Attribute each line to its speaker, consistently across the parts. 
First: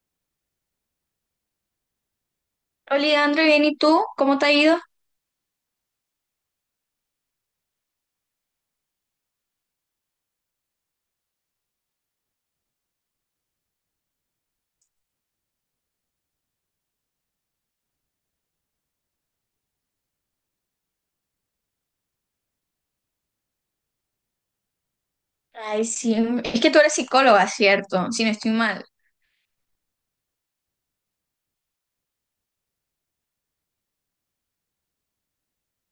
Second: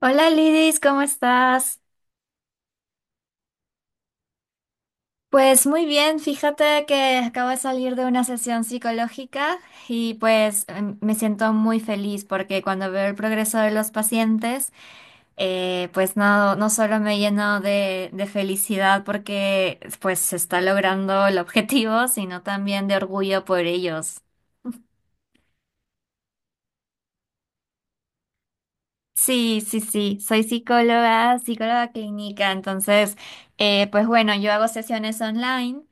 Speaker 1: Hola Lidis, ¿cómo estás?
Speaker 2: Hola, Leandro, bien, ¿y tú? ¿Cómo te ha ido?
Speaker 1: Pues muy bien, fíjate que acabo de salir de una sesión psicológica y pues me siento muy feliz porque cuando veo el progreso de los pacientes, pues no solo me lleno de felicidad porque pues se está logrando el objetivo, sino también de orgullo por ellos.
Speaker 2: Ay, sí, es que tú eres psicóloga, ¿cierto? Si no estoy mal.
Speaker 1: Sí, sí, sí, soy psicóloga, psicóloga clínica, entonces, pues bueno, yo hago sesiones online.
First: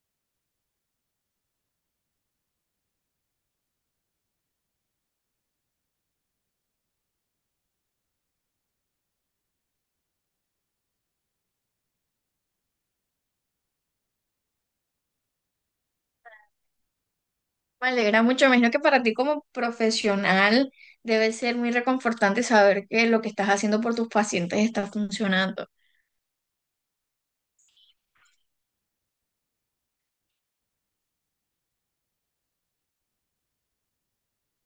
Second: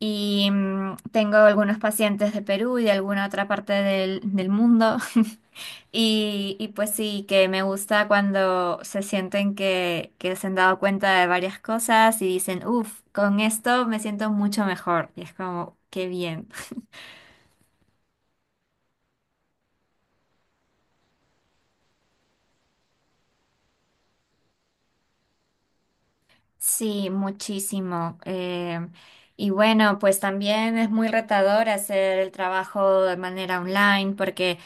Speaker 1: Y tengo algunos pacientes de Perú y de alguna otra parte del mundo. Y, y pues sí, que me gusta cuando se sienten que se han dado cuenta de varias cosas y dicen, uff, con esto me siento mucho mejor. Y es como, qué bien.
Speaker 2: Me alegra mucho, me imagino que para ti como profesional debe ser muy reconfortante saber que lo que estás haciendo por tus pacientes está funcionando.
Speaker 1: Sí, muchísimo. Y bueno, pues también es muy retador hacer el trabajo de manera online porque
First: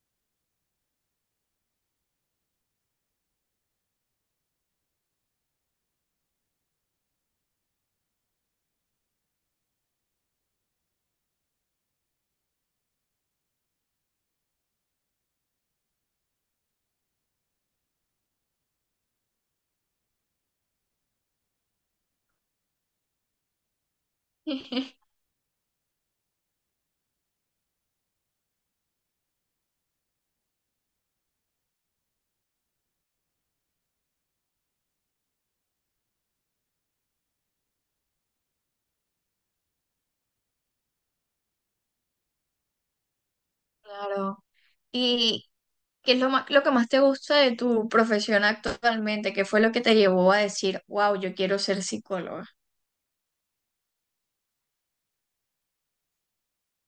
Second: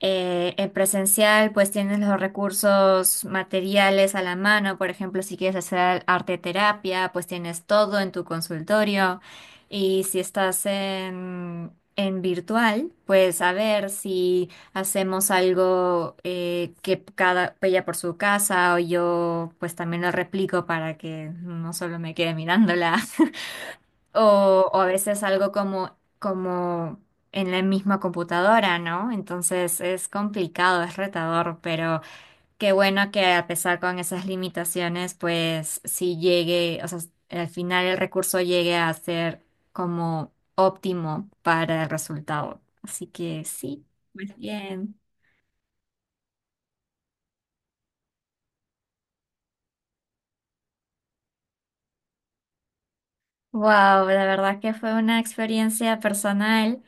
Speaker 1: en presencial pues tienes los recursos materiales a la mano. Por ejemplo, si quieres hacer arte terapia, pues tienes todo en tu consultorio. Y si estás en virtual, pues a ver si... Hacemos algo que cada ella por su casa o yo pues también lo replico para que no solo me quede mirándola. O, o a veces algo como, como en la misma computadora, ¿no? Entonces es complicado, es retador, pero qué bueno que a pesar con esas limitaciones, pues si llegue, o sea, al final el recurso llegue a ser como óptimo para el resultado. Así que sí, pues
Speaker 2: Claro.
Speaker 1: bien.
Speaker 2: ¿Y qué es lo más, lo que más te gusta de tu profesión actualmente? ¿Qué fue lo que te llevó a decir, wow, yo quiero ser psicóloga?
Speaker 1: Wow, la verdad que fue una experiencia personal.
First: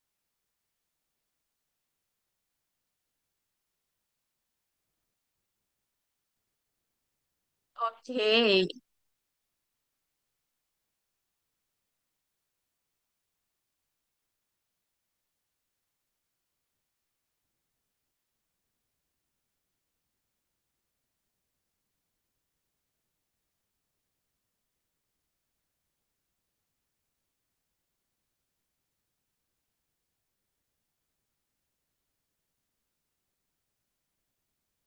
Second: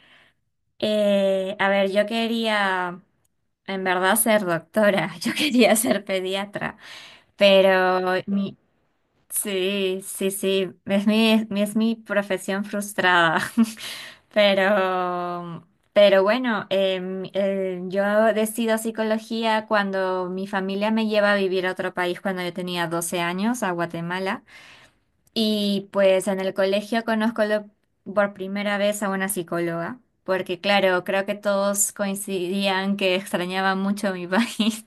Speaker 1: A ver, yo quería en verdad ser doctora, yo quería ser pediatra, pero
Speaker 2: Ok,
Speaker 1: mi, sí, sí, sí, es mi, es mi profesión frustrada. Pero, pero bueno, yo decido psicología cuando mi familia me lleva a vivir a otro país cuando yo tenía 12 años, a Guatemala. Y pues en el colegio conozco por primera vez a una psicóloga, porque claro, creo que todos coincidían que extrañaba mucho mi país.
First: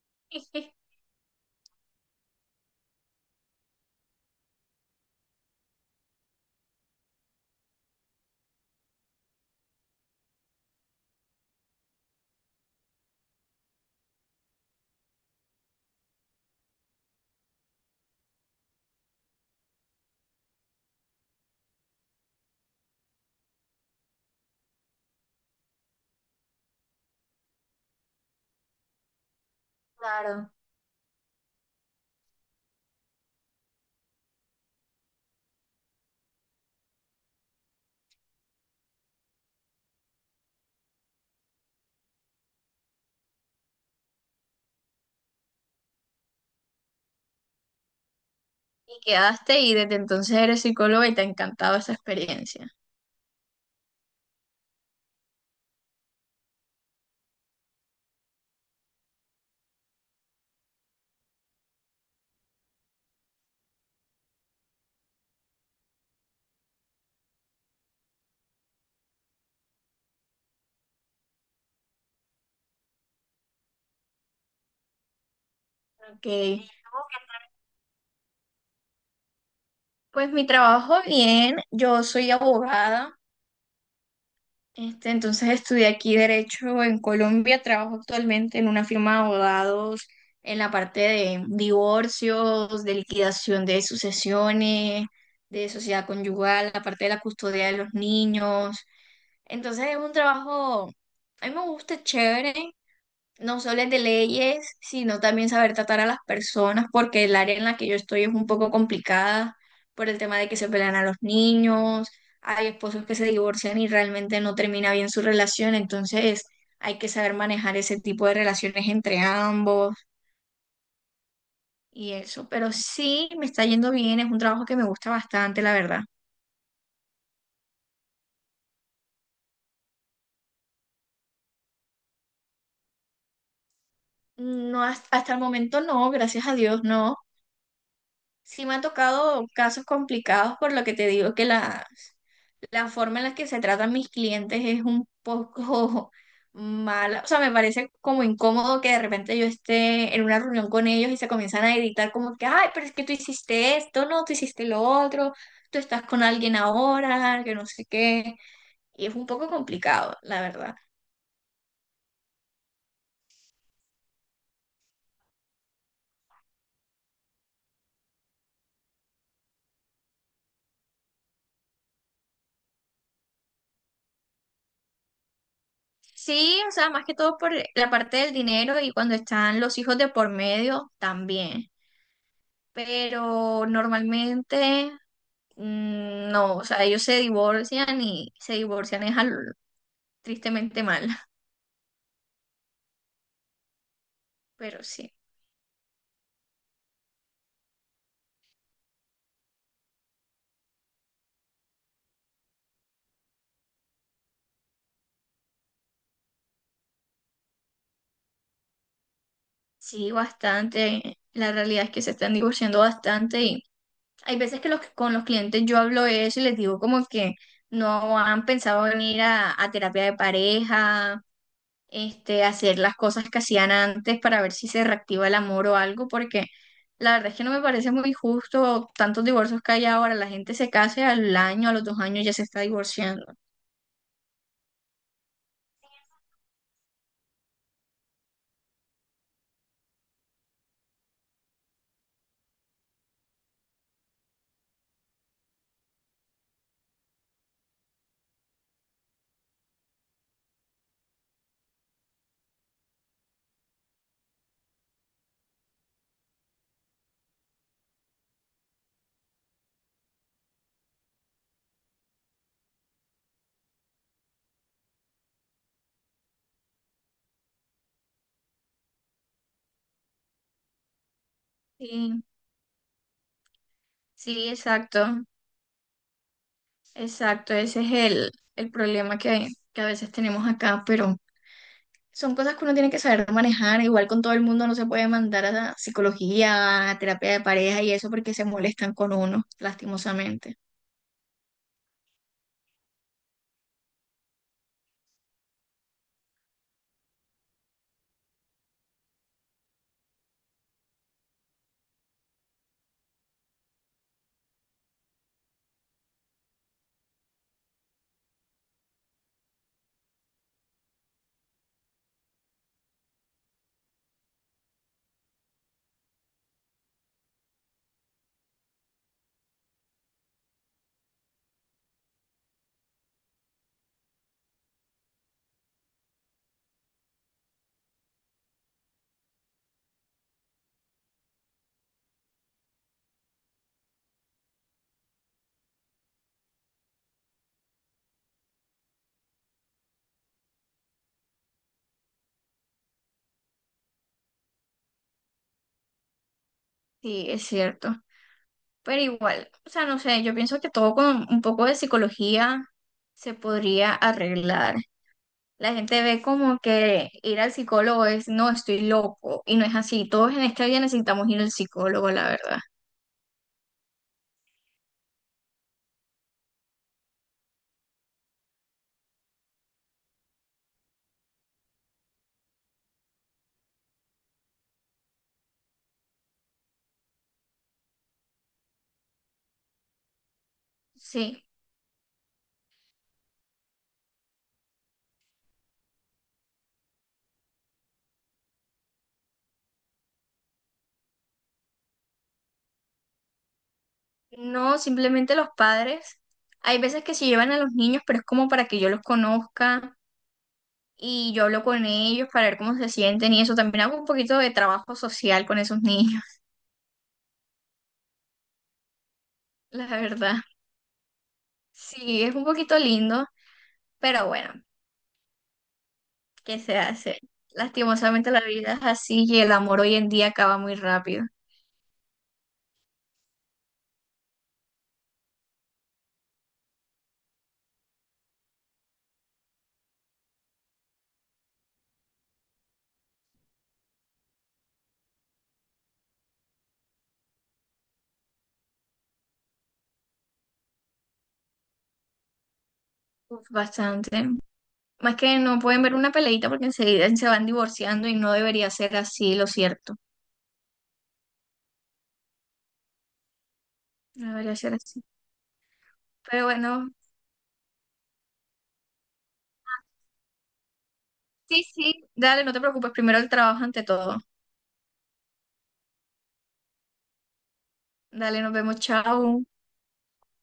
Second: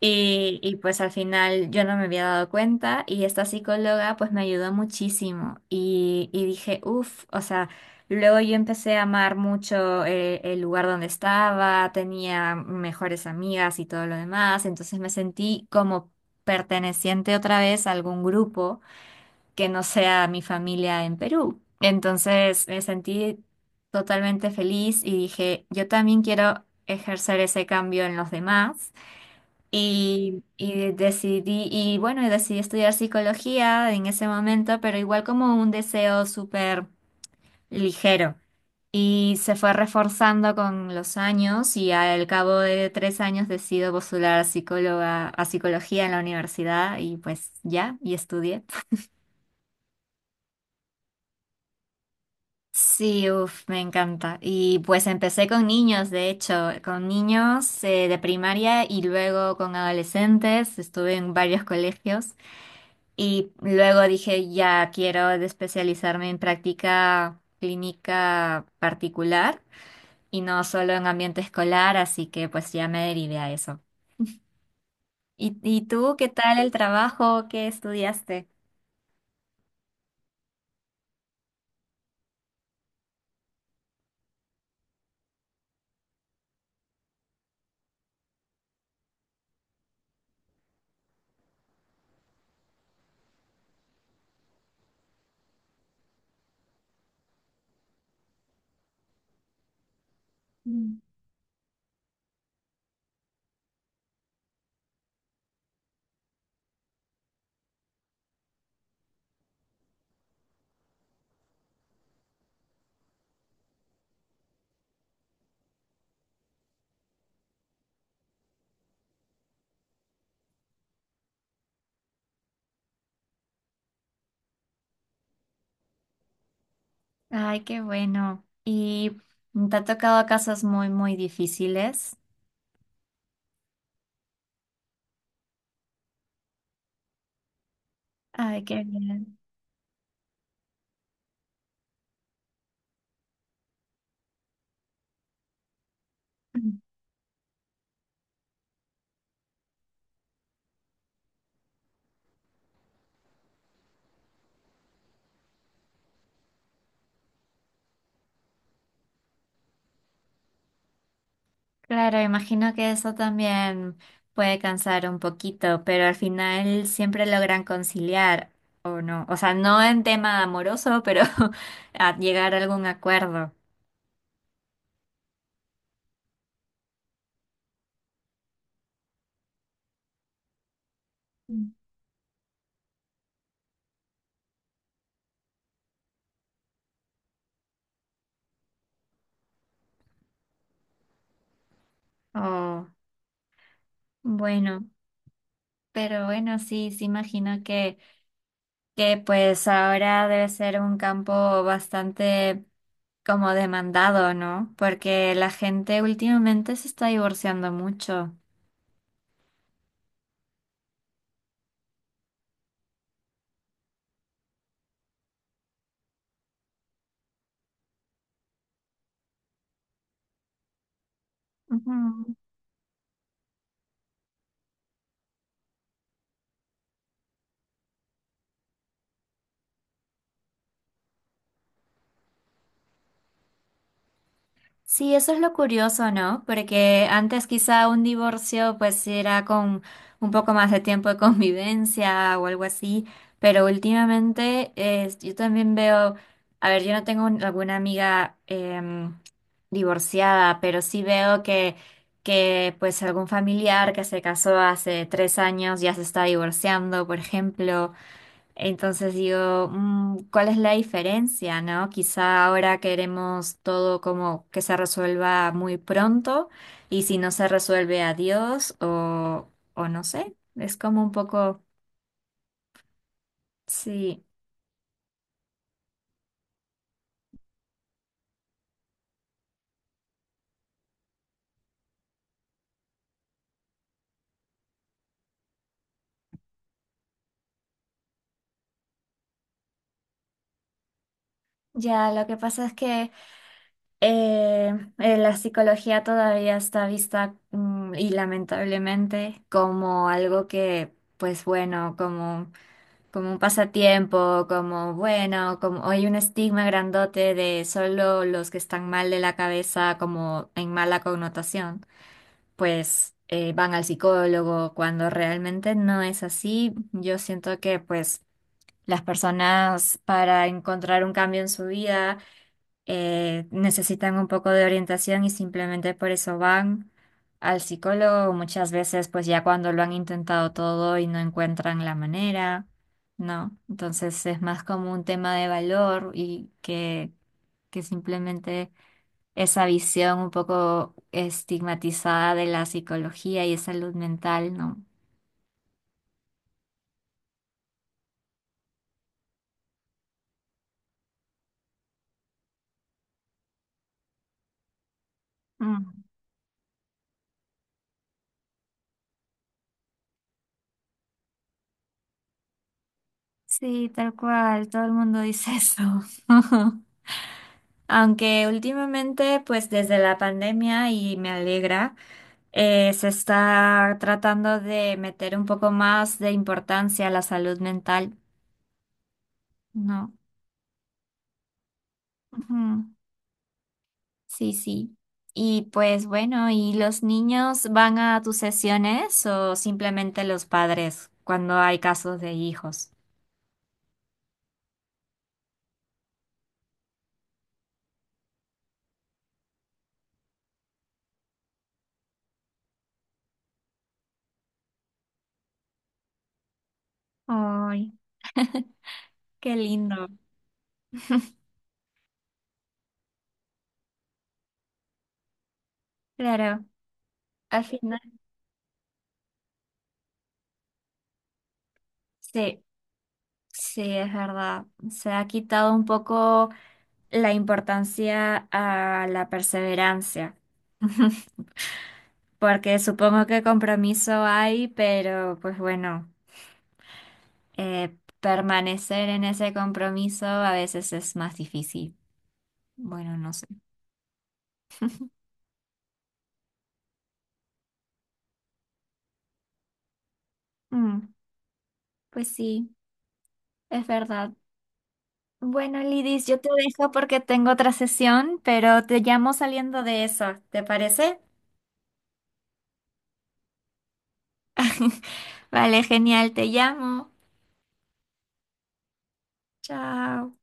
Speaker 1: Y pues al final yo no me había dado cuenta y esta psicóloga pues me ayudó muchísimo y dije, uff, o sea, luego yo empecé a amar mucho el lugar donde estaba, tenía mejores amigas y todo lo demás, entonces me sentí como perteneciente otra vez a algún grupo que no sea mi familia en Perú. Entonces me sentí totalmente feliz y dije, yo también quiero ejercer ese cambio en los demás.
Speaker 2: claro.
Speaker 1: Y decidí, y bueno, y decidí estudiar psicología en ese momento, pero igual como un deseo súper ligero. Y se fue reforzando con los años y al cabo de 3 años decido postular a psicóloga, a psicología en la universidad y pues ya, y estudié.
Speaker 2: Y quedaste y desde entonces eres psicóloga y te ha encantado esa experiencia.
Speaker 1: Sí, uff, me encanta. Y pues empecé con niños, de hecho, con niños de primaria y luego con adolescentes. Estuve en varios colegios y luego dije, ya quiero especializarme en práctica clínica particular y no solo en ambiente escolar, así que pues ya me derivé a eso. Y tú
Speaker 2: Ok.
Speaker 1: qué tal el trabajo? ¿Que estudiaste?
Speaker 2: Pues mi trabajo bien, yo soy abogada, este, entonces estudié aquí Derecho en Colombia, trabajo actualmente en una firma de abogados en la parte de divorcios, de liquidación de sucesiones, de sociedad conyugal, la parte de la custodia de los niños. Entonces es un trabajo,
Speaker 1: Mm.
Speaker 2: a mí me gusta, es chévere, no solo de leyes, sino también saber tratar a las personas, porque el área en la que yo estoy es un poco complicada por el tema de que se pelean a los niños, hay esposos que se divorcian y realmente no termina bien su relación, entonces hay que saber manejar ese tipo de relaciones entre ambos y eso, pero sí me está yendo bien, es un trabajo que me gusta bastante, la verdad.
Speaker 1: Ay, qué bueno. ¿Y te ha tocado casos muy, muy difíciles?
Speaker 2: No, hasta el momento no, gracias a Dios no.
Speaker 1: Ay,
Speaker 2: Sí me han
Speaker 1: qué bien.
Speaker 2: tocado casos complicados por lo que te digo que las la forma en la que se tratan mis clientes es un poco
Speaker 1: Mm.
Speaker 2: mala. O sea, me parece como incómodo que de repente yo esté en una reunión con ellos y se comienzan a gritar como que, ay, pero es que tú hiciste esto, no, tú hiciste lo otro, tú estás con alguien ahora, que no sé qué. Y es un poco complicado, la verdad.
Speaker 1: Claro, imagino que eso también puede cansar un poquito, pero al final siempre logran conciliar, ¿o no? O sea, no en tema amoroso, pero a llegar a algún acuerdo.
Speaker 2: Sí, o sea, más que todo por la parte del dinero y cuando están los hijos de por medio también.
Speaker 1: Mm.
Speaker 2: Pero normalmente mm, no, o sea, ellos se divorcian y se divorcian es tristemente mal,
Speaker 1: Oh,
Speaker 2: pero
Speaker 1: bueno,
Speaker 2: sí,
Speaker 1: pero bueno, sí, sí imagino que pues ahora debe ser un campo bastante como demandado, ¿no? Porque la gente últimamente se está divorciando mucho.
Speaker 2: sí, bastante. La realidad es que se están divorciando bastante y hay veces que con los clientes yo hablo de eso y les digo como que no han pensado venir a terapia de pareja, este, hacer las cosas que hacían antes para ver si se reactiva el amor o algo, porque la verdad es que no me parece muy justo tantos divorcios que hay ahora. La gente se casa y al año, a los dos años ya se está divorciando.
Speaker 1: Sí, eso es lo curioso, ¿no? Porque antes quizá un divorcio pues era con un poco más de tiempo de convivencia o algo así, pero últimamente yo también veo, a ver, yo no tengo alguna amiga divorciada, pero sí veo que pues algún familiar que se casó hace 3 años ya se está divorciando, por ejemplo, entonces digo, mm, ¿cuál es la diferencia, no? Quizá ahora queremos todo como que se resuelva muy pronto y si no se resuelve, adiós o no sé. Es como un poco,
Speaker 2: Sí.
Speaker 1: sí.
Speaker 2: Sí, exacto, exacto. Ese es el problema que a veces tenemos acá, pero son cosas que uno tiene que saber manejar. Igual con todo el mundo no se puede mandar a la psicología, a terapia de pareja y eso porque se molestan con uno, lastimosamente.
Speaker 1: Ya, lo que pasa es que eh, la psicología todavía está vista mm, y lamentablemente como algo que, pues bueno, como como un pasatiempo, como bueno, como hay un estigma grandote de solo los que están mal de la cabeza, como en mala connotación, pues van al psicólogo, cuando realmente no es así. Yo siento que pues las personas para encontrar un cambio en su vida necesitan un poco de orientación y simplemente por eso van al psicólogo. Muchas veces, pues ya cuando lo han intentado todo y no encuentran la manera, ¿no? Entonces es más como un tema de valor y que simplemente esa visión un poco estigmatizada de la psicología y salud mental, ¿no?
Speaker 2: Sí, es cierto. Pero igual, o sea, no sé, yo pienso que todo con un poco de psicología se podría arreglar. La gente
Speaker 1: Mm.
Speaker 2: ve como que ir al psicólogo es, no, estoy loco, y no es así. Todos en esta vida necesitamos ir al psicólogo, la verdad.
Speaker 1: Sí, tal cual, todo el mundo dice eso. Aunque últimamente, pues desde la pandemia, y me alegra, se está tratando de meter un poco más de importancia a la salud mental, ¿no?
Speaker 2: Sí.
Speaker 1: Ujú. Sí, sí. Y pues bueno, ¿y los niños van a tus sesiones o simplemente los padres cuando hay casos de hijos?
Speaker 2: No, simplemente los padres. Hay veces que se llevan a los niños, pero es como para que yo los conozca y yo hablo con ellos para ver cómo se sienten y eso. También hago un poquito de trabajo social con esos niños,
Speaker 1: Ay, qué
Speaker 2: la
Speaker 1: lindo.
Speaker 2: verdad. Sí, es un poquito lindo, pero bueno, ¿qué
Speaker 1: Claro,
Speaker 2: se hace?
Speaker 1: al final,
Speaker 2: Lastimosamente la vida es así y el amor hoy en día acaba muy rápido.
Speaker 1: sí, sí, es verdad. Se ha quitado un poco la importancia a la perseverancia, porque supongo que compromiso hay, pero pues bueno, permanecer en ese compromiso a veces es más difícil. Bueno, no sé.
Speaker 2: Uf, bastante. Más que no pueden ver una peleita porque enseguida se van divorciando y no debería ser así, lo cierto.
Speaker 1: Mm, pues sí, es
Speaker 2: No
Speaker 1: verdad.
Speaker 2: debería ser así.
Speaker 1: Bueno, Lidis, yo
Speaker 2: Pero
Speaker 1: te dejo
Speaker 2: bueno,
Speaker 1: porque tengo otra sesión, pero te llamo saliendo de eso, ¿te parece?
Speaker 2: sí, sí, dale, no te preocupes, primero el trabajo ante todo.
Speaker 1: Vale, genial, te llamo.
Speaker 2: Dale, nos vemos, chao.
Speaker 1: Chao.